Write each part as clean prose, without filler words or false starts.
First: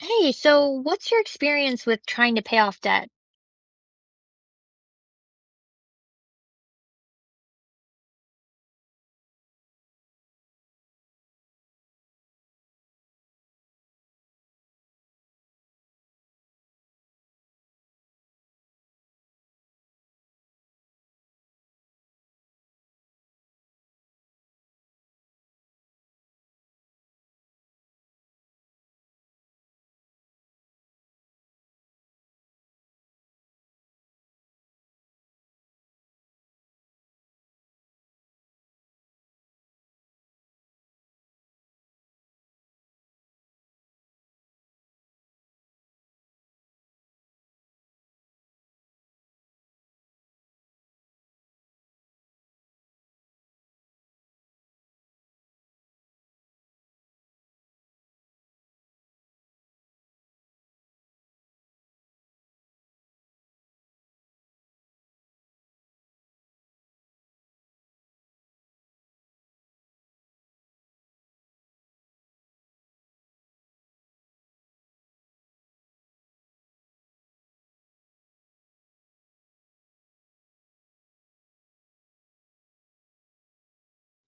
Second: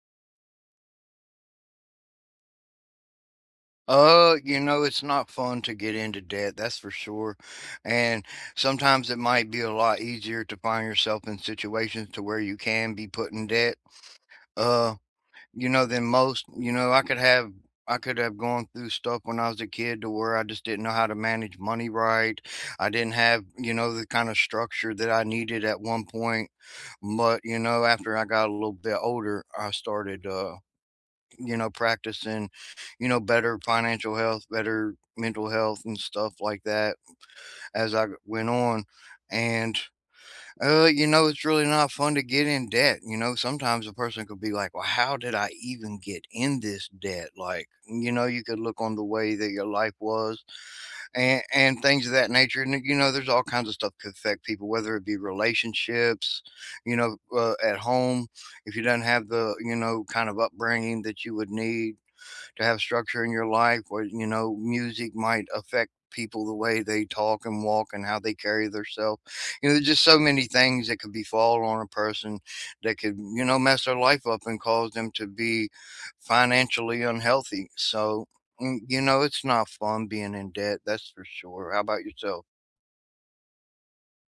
Hey, so what's your experience with trying to pay off debt? You know, it's not fun to get into debt, that's for sure. And sometimes it might be a lot easier to find yourself in situations to where you can be put in debt. Uh, you know, than most, you know, I could have gone through stuff when I was a kid to where I just didn't know how to manage money right. I didn't have, you know, the kind of structure that I needed at one point. But, you know, after I got a little bit older, I started you know, practicing, you know, better financial health, better mental health and stuff like that as I went on. And you know, it's really not fun to get in debt. You know, sometimes a person could be like, well, how did I even get in this debt? Like, you know, you could look on the way that your life was and things of that nature. And you know, there's all kinds of stuff could affect people, whether it be relationships, you know, at home, if you don't have the, you know, kind of upbringing that you would need to have structure in your life where, you know, music might affect people the way they talk and walk and how they carry themselves. You know, there's just so many things that could befall on a person that could, you know, mess their life up and cause them to be financially unhealthy. So, you know, it's not fun being in debt, that's for sure. How about yourself?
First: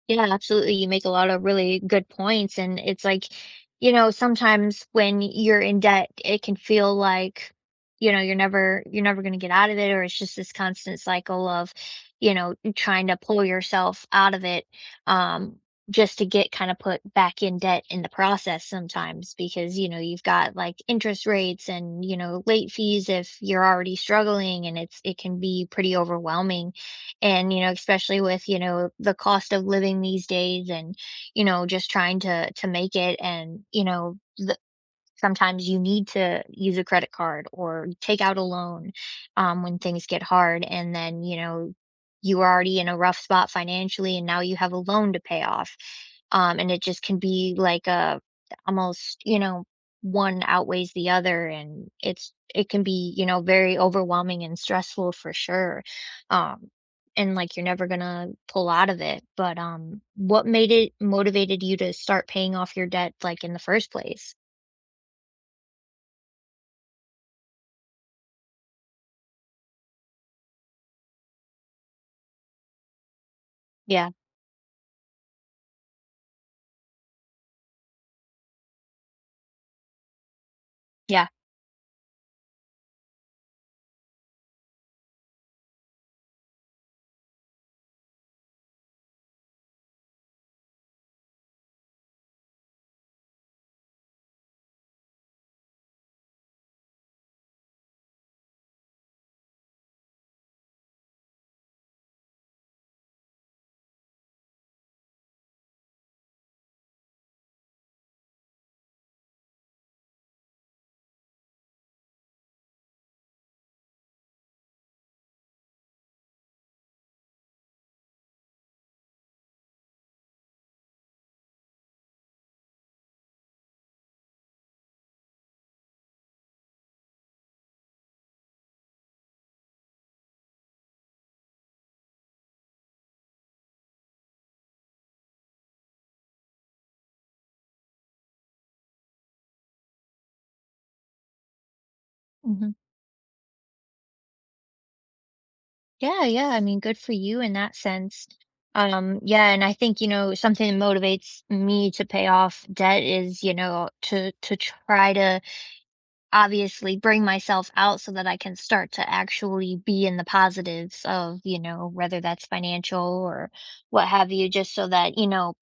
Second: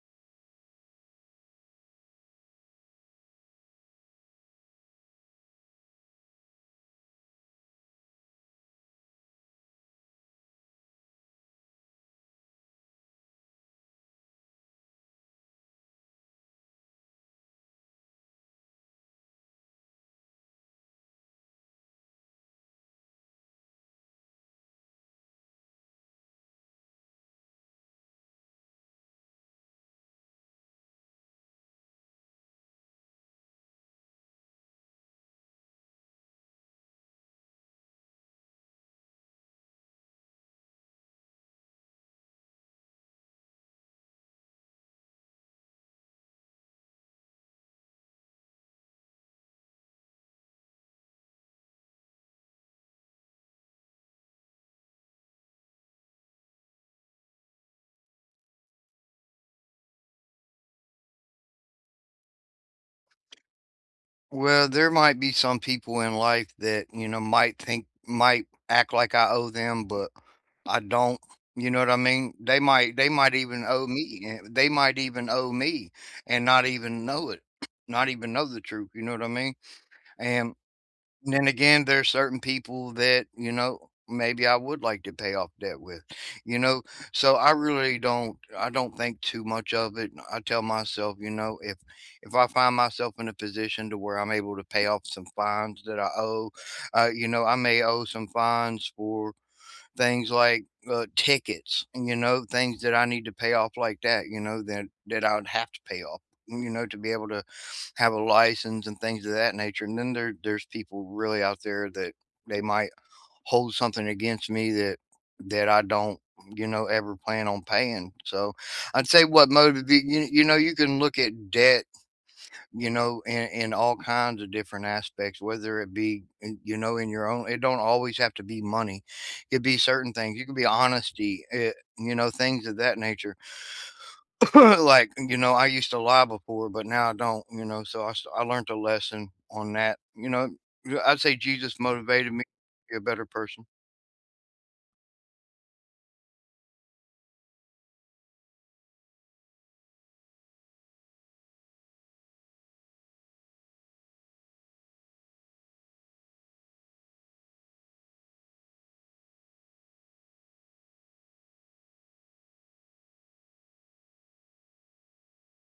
Yeah, absolutely. You make a lot of really good points. And it's like, you know, sometimes when you're in debt, it can feel like, you know, you're never going to get out of it, or it's just this constant cycle of, you know, trying to pull yourself out of it, um, just to get kind of put back in debt in the process sometimes because, you know, you've got like interest rates and, you know, late fees if you're already struggling and it can be pretty overwhelming, and you know, especially with, you know, the cost of living these days, and you know, just trying to make it, and you know, sometimes you need to use a credit card or take out a loan when things get hard. And then, you know, you were already in a rough spot financially, and now you have a loan to pay off, and it just can be like a, almost, you know, one outweighs the other, and it can be, you know, very overwhelming and stressful for sure. um and like you're never gonna pull out of it. But what made it motivated you to start paying off your debt, like, in the first place? Well, there might be some people in life that, you know, might think, might act like I owe them, but I don't. You know what I mean? They might even owe Yeah. me. And They might even owe me and not even know it, not even know the truth. You know what I mean? And Yeah. and then again, there's certain people that, you know, maybe I would like to pay off debt with, you know? So I don't think too much of it. I tell myself, you know, if I find myself in a position to where I'm able to pay off some fines that I owe, you know, I may owe some fines for things like, tickets, you know, things that I need to pay off like that, you know, that I would have to pay off, you know, to be able to have a license and things of that nature, and then there's people really out there that they might hold something against me that I don't, you know, ever plan on paying. So I'd say what motiva you you know, you can look at debt you know, in all kinds of different aspects, whether it be, you know, in your own, it don't always have to be money. It could be certain things. You could be honesty, it, you know, things of that nature. Like, you know, I used to lie before, but now I don't, you know, so I learned a lesson on that. You know, yeah, I'd say Jesus motivated me Mhm. to be a better person. Yeah, yeah, I mean, good for you in that sense. Yeah, and I think, you know, something that motivates me to pay off debt is, you know, to try to obviously bring myself out so that I can start to actually be in the positives of, you know, whether that's financial or what have you, just so that, you know,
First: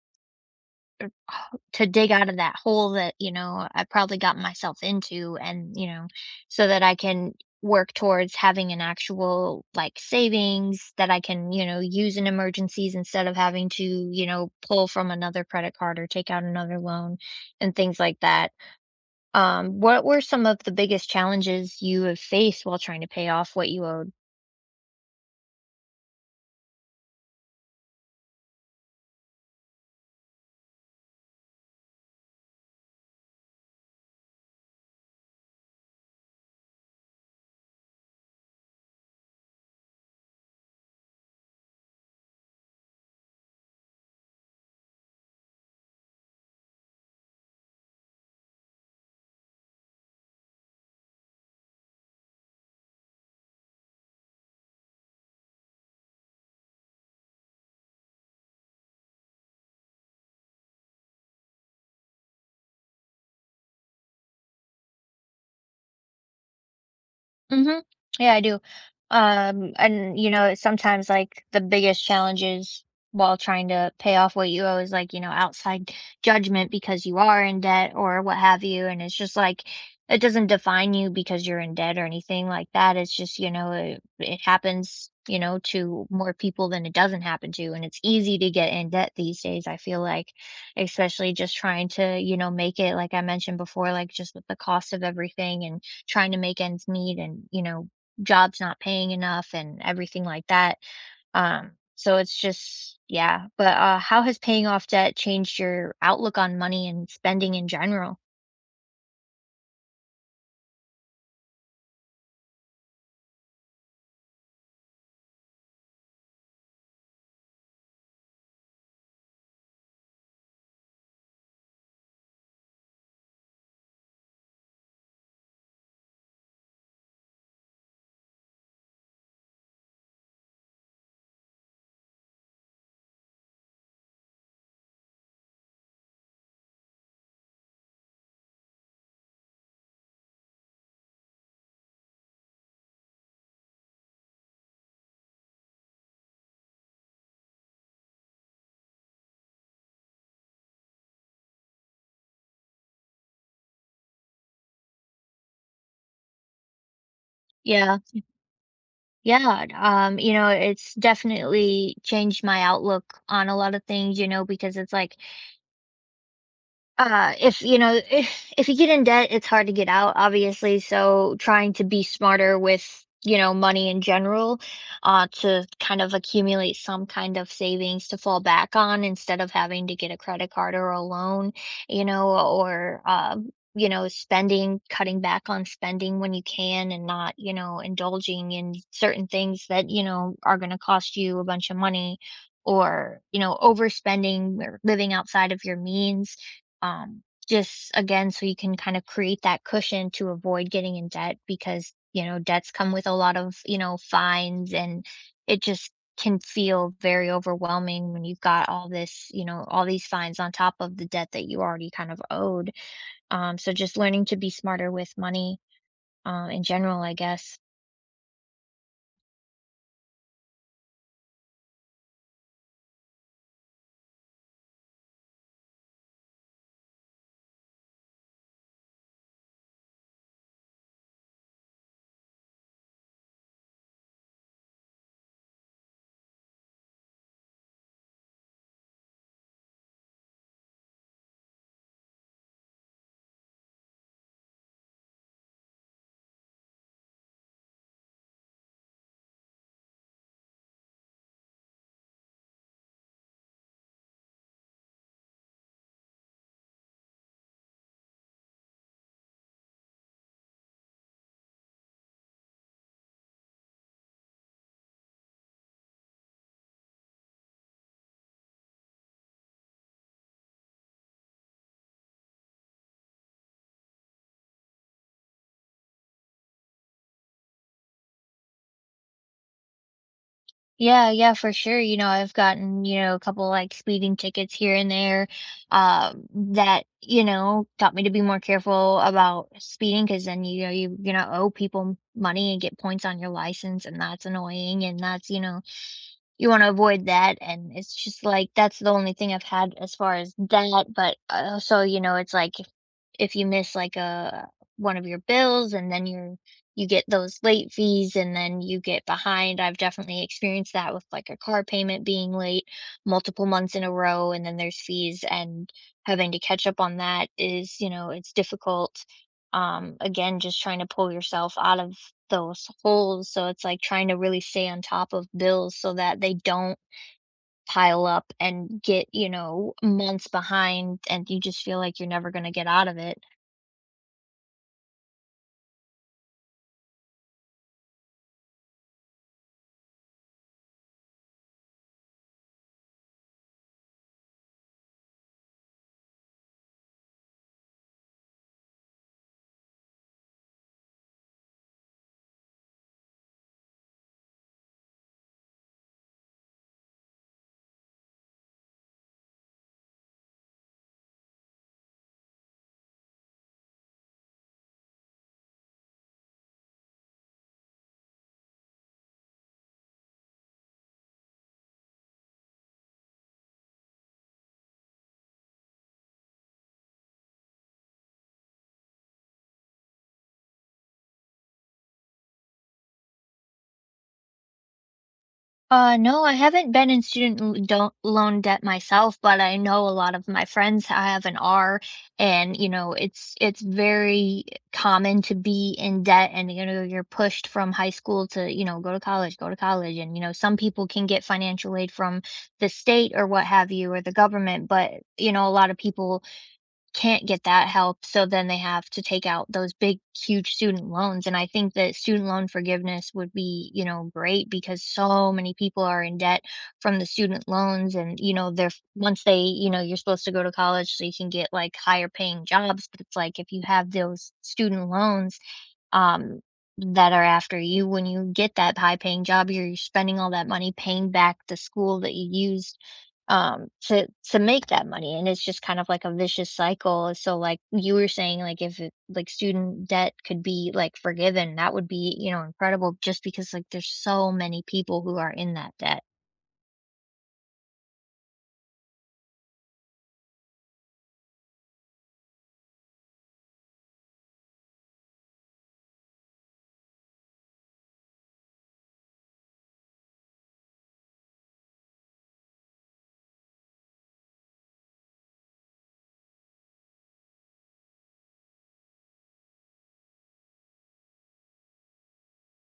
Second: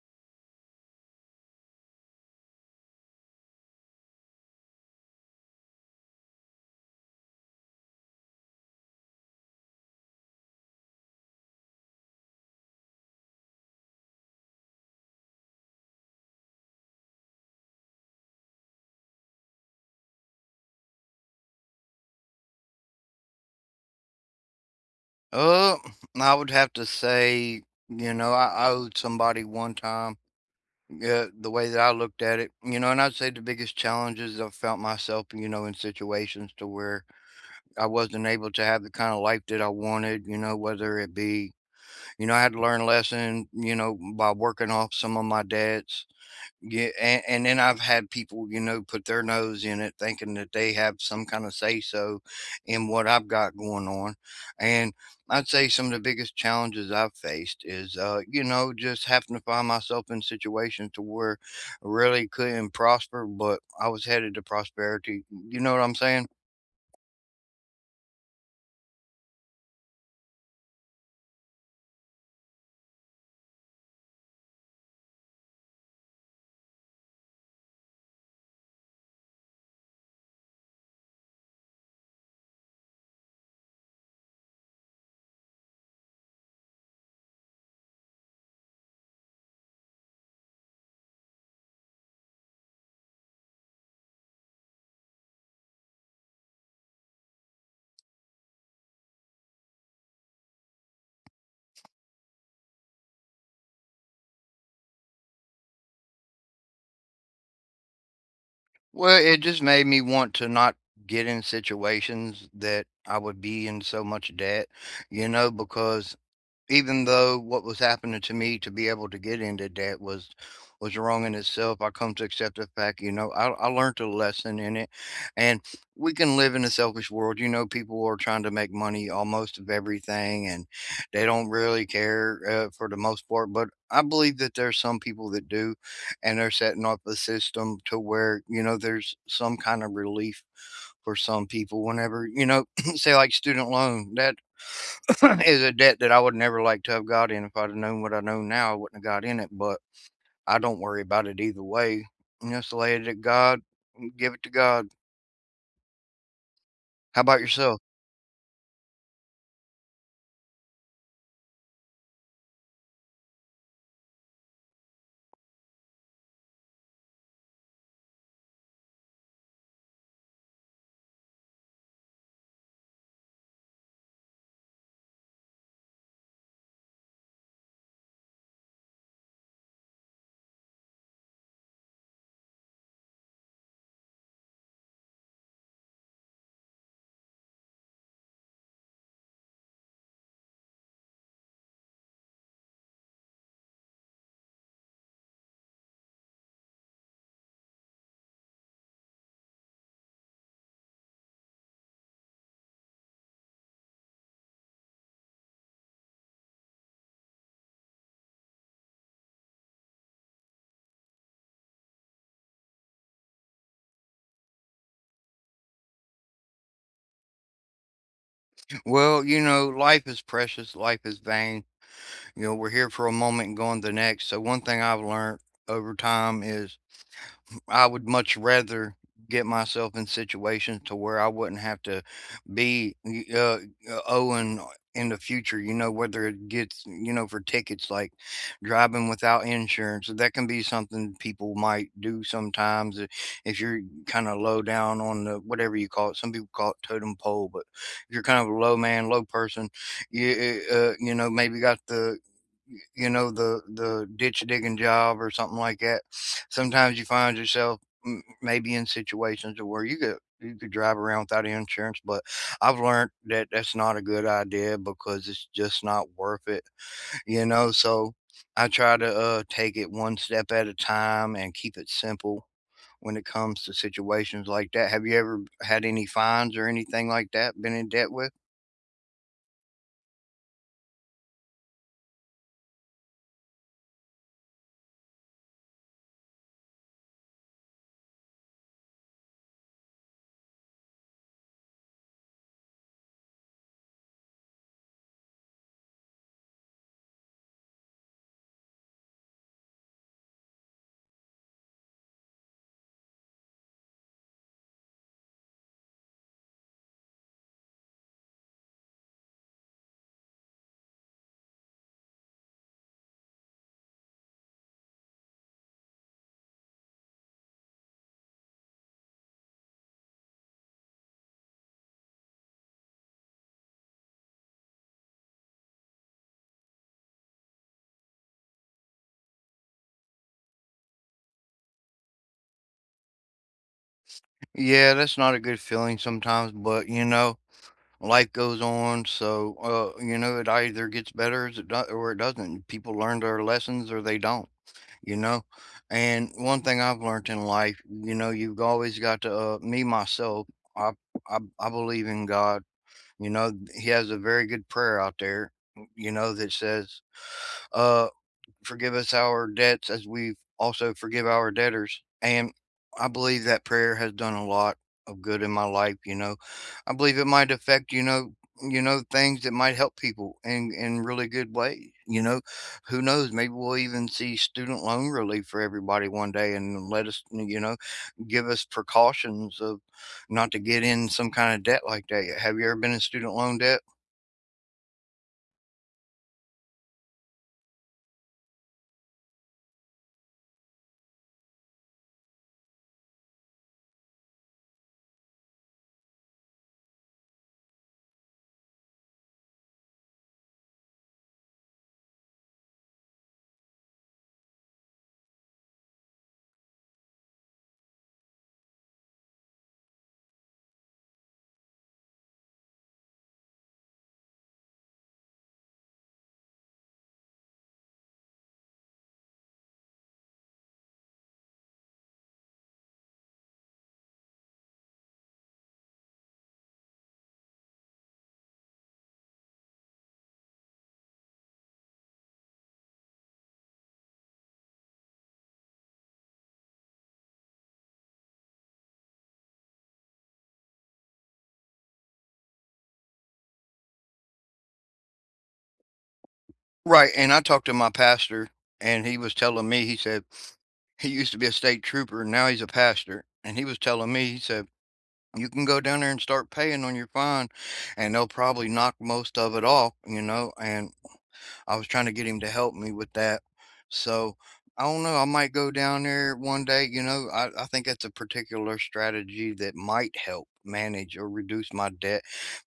to dig out of that hole that, you know, I probably got myself into, and, you know, so that I can work towards having an actual, like, savings that I can, you know, use in emergencies, instead of having to, you know, pull from another credit card or take out another loan and things like that. What were some of the biggest challenges you have faced while trying to pay off what you owed? Uh, I would have to say, you know, I owed somebody one time. Yeah, the way that I looked at it, you know, and I'd say the biggest challenges I've felt myself, you know, in situations to where I wasn't able to have the kind of life that I wanted, you know, whether it be, you know, I had to learn a lesson, you know, by working off some of my debts yeah, and then I've had people, you know, put their nose in it, thinking that they have some kind of say so in what I've got going on. And I'd say some of the biggest challenges I've faced is, you know, just having to find myself in situations to where I really couldn't prosper, but I was headed to prosperity. You know what I'm saying? Mhm. Yeah, I do. And you know, sometimes like the biggest challenges while trying to pay off what you owe is like, you know, outside judgment because you are in debt or what have you. And it's just like, it doesn't define you because you're in debt or anything like that. It's just, you know, it happens, you know, to more people than it doesn't happen to. And it's easy to get in debt these days, I feel like, especially just trying to, you know, make it, like I mentioned before, like just with the cost of everything and trying to make ends meet and, you know, jobs not paying enough and everything like that. So it's just, yeah. But how has paying off debt changed your outlook on money and spending in general? Well, it just made me want to not get in situations that I would be in so much debt, you know, because even though what was happening to me to be able to get into debt was wrong in itself, I come to accept the fact, you know, I learned a lesson in it. And we can live in a selfish world. You know, people are trying to make money almost of everything and they don't really care for the most part. But I believe that there's some people that do and they're setting up a system to where, you know, there's some kind of relief for some people whenever, you know, say like student loan, that is a debt that I would never like to have got in. If I'd have known what I know now, I wouldn't have got in it. But I don't worry about it either way. Just lay it at God, give it to God. How about yourself? Yeah. Yeah, you know, it's definitely changed my outlook on a lot of things, you know, because it's like, if you know, if you get in debt, it's hard to get out, obviously. So trying to be smarter with, you know, money in general, to kind of accumulate some kind of savings to fall back on instead of having to get a credit card or a loan, you know, or you know, spending, cutting back on spending when you can, and not, you know, indulging in certain things that, you know, are going to cost you a bunch of money. Or, you know, overspending or living outside of your means, um, just again so you can kind of create that cushion to avoid getting in debt, because you know debts come with a lot of, you know, fines, and it just can feel very overwhelming when you've got all this, you know, all these fines on top of the debt that you already kind of owed. So just learning to be smarter with money, in general, I guess. Well, you know, life is precious, life is vain. You know, we're here for a moment and gone the next. So one thing I've learned over time is I would much rather get myself in situations to where I wouldn't have to be owing in the future, you know, whether it gets, you know, for tickets like driving without insurance. That can be something people might do sometimes if you're kind of low down on the whatever you call it. Some people call it totem pole, but if you're kind of a low man, low person, you, you know, maybe got the you know, the ditch digging job or something like that. Sometimes you find yourself maybe in situations where you could drive around without insurance, but I've learned that that's not a good idea because it's just not worth it, you know. So I try to take it one step at a time and keep it simple when it comes to situations like that. Have you ever had any fines or anything like that? Been in debt with? Yeah, yeah, for sure. You know, I've gotten, you know, a couple like speeding tickets here and there, um, that, you know, taught me to be more careful about speeding, because then, you know, you're not owe people money and get points on your license, and that's annoying, and that's, you know, you wanna avoid that. And it's just, like, that's the only thing I've had as far as that. But, also, you know, it's like if you miss, like, a one of your bills, and then you're, you get those late fees, and then you get behind. I've definitely experienced that with, like, a car payment being late multiple months in a row, and then there's fees, and having to catch up on that is, you know, it's difficult. Again, just trying to pull yourself out of those holes, so it's like trying to really stay on top of bills so that they don't pile up and get, you know, months behind, and you just feel like you're never gonna get out of it. Yeah, that's not a good feeling sometimes, but you know, life goes on. So, you know, it either gets better as it or it doesn't. People learn their lessons or they don't, you know. And one thing I've learned in life, you know, you've always got to, me myself, I, I believe in God. You know, he has a very good prayer out there, you know, that says, uh, forgive us our debts as we also forgive our debtors. And I believe that prayer has done a lot of good in my life, you know. I believe it might affect, you know, things that might help people in really good ways. You know, who knows? Maybe we'll even see student loan relief for everybody one day, and let us, you know, give us precautions of not to get in some kind of debt like that. Have you ever been in student loan debt? No, I haven't been in student l- don't loan debt myself, but I know a lot of my friends have and are, and you know, it's very common to be in debt. And you know, you're pushed from high school to, you know, go to college, and you know, some people can get financial aid from the state or what have you, or the government, but you know, a lot of people can't get that help, so then they have to take out those big, huge student loans. And I think that student loan forgiveness would be, you know, great, because so many people are in debt from the student loans. And, you know, they're, once they, you know, you're supposed to go to college so you can get, like, higher paying jobs, but it's like if you have those student loans, um, that are after you, when you get that high paying job, you're spending all that money paying back the school that you used to make that money. And it's just kind of like a vicious cycle. So like you were saying, like if it, like student debt could be like forgiven, that would be, you know, incredible, just because like there's so many people who are in that debt. Right, and I talked to my pastor, and he was telling me, he said he used to be a state trooper, and now he's a pastor, and he was telling me, he said, "You can go down there and start paying on your fine, and they'll probably knock most of it off, you know, and I was trying to get him to help me with that. So I don't know. I might go down there one day. I think that's a particular strategy that might help manage or reduce my debt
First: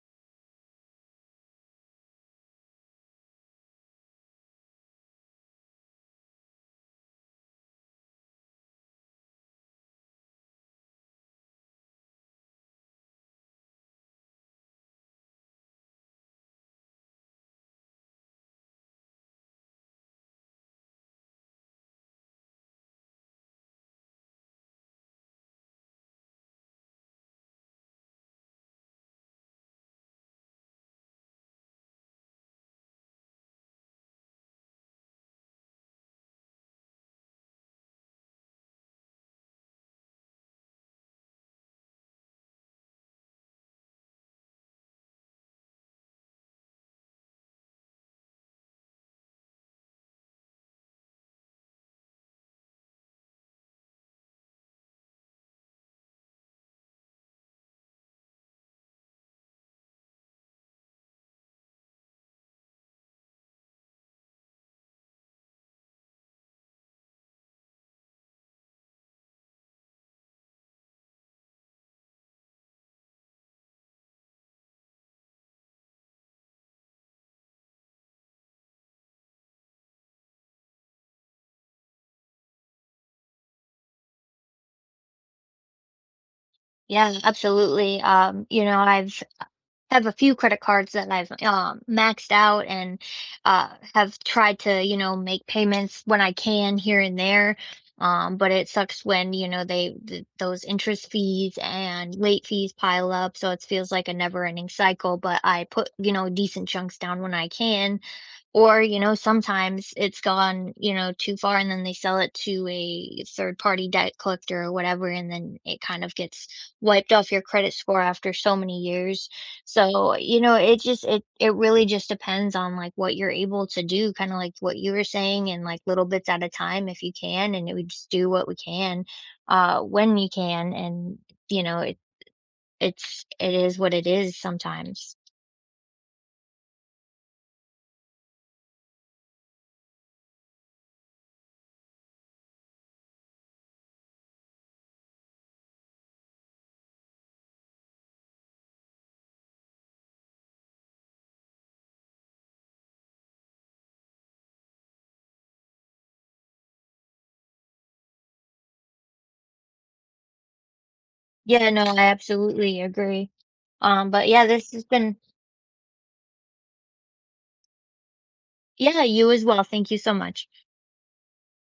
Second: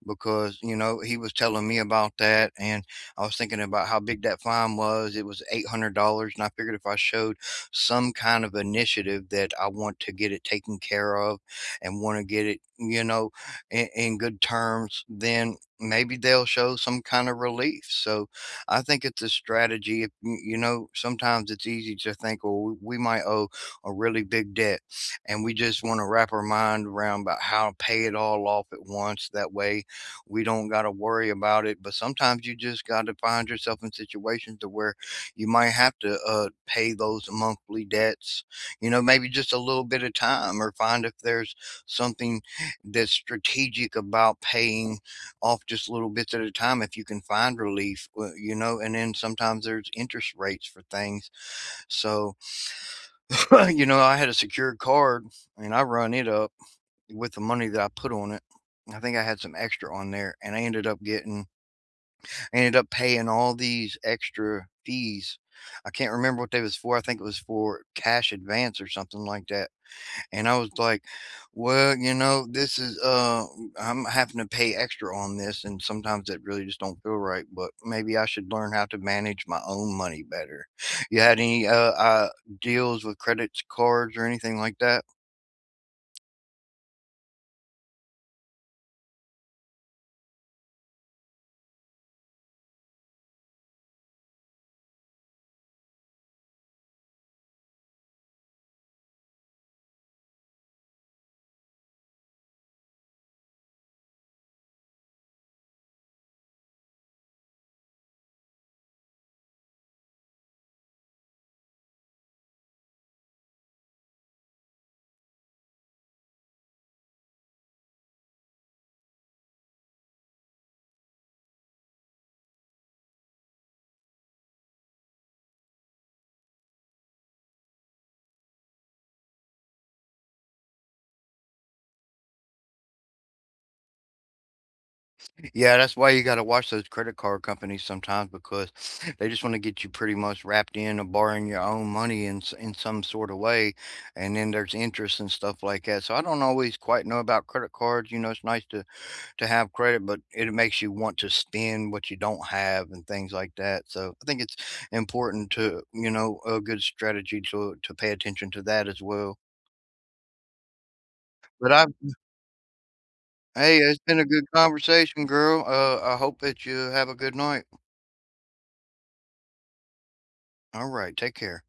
because, you know, he was telling me about that. And I was thinking about how big that fine was. It was $800. And I figured if I showed some kind of initiative that I want to get it taken care of and want to get it, you know, in good terms, then maybe they'll show some kind of relief. So I think it's a strategy. If, y- you know, sometimes it's easy to think, well, we might owe a really big debt, and we just want to wrap our mind around about how to pay it all off at once. That way, we don't got to worry about it. But sometimes you just got to find yourself in situations to where you might have to pay those monthly debts. You know, maybe just a little bit of time, or find if there's something that's strategic about paying off just little bits at a time if you can find relief, you know, and then sometimes there's interest rates for things. So, you know, I had a secured card and I run it up with the money that I put on it. I think I had some extra on there and I ended up paying all these extra fees. I can't remember what they was for. I think it was for cash advance or something like that. And I was like, well, you know, this is I'm having to pay extra on this and sometimes that really just don't feel right, but maybe I should learn how to manage my own money better. You had any deals with credit cards or anything like that? Yeah, absolutely. You know, I've have a few credit cards that I've maxed out, and uh, have tried to, you know, make payments when I can here and there. But it sucks when, you know, those interest fees and late fees pile up. So it feels like a never ending cycle. But I put, you know, decent chunks down when I can, or, you know, sometimes it's gone, you know, too far, and then they sell it to a third party debt collector or whatever, and then it kind of gets wiped off your credit score after so many years. So, you know, it just it really just depends on, like, what you're able to do, kind of like what you were saying, and like little bits at a time if you can. And we just do what we can, when we can, and you know, it is what it is sometimes. Yeah, that's why you got to watch those credit card companies sometimes because they just want to get you pretty much wrapped in or borrowing your own money in some sort of way and then there's interest and stuff like that. So I don't always quite know about credit cards, you know, it's nice to have credit, but it makes you want to spend what you don't have and things like that. So I think it's important to, you know, a good strategy to pay attention to that as well. Yeah, But no, I, I absolutely agree. hey, it's been a But good yeah, this has been, conversation, girl. I hope that you have a good night. yeah, you as well. Thank you so much. All right, take care.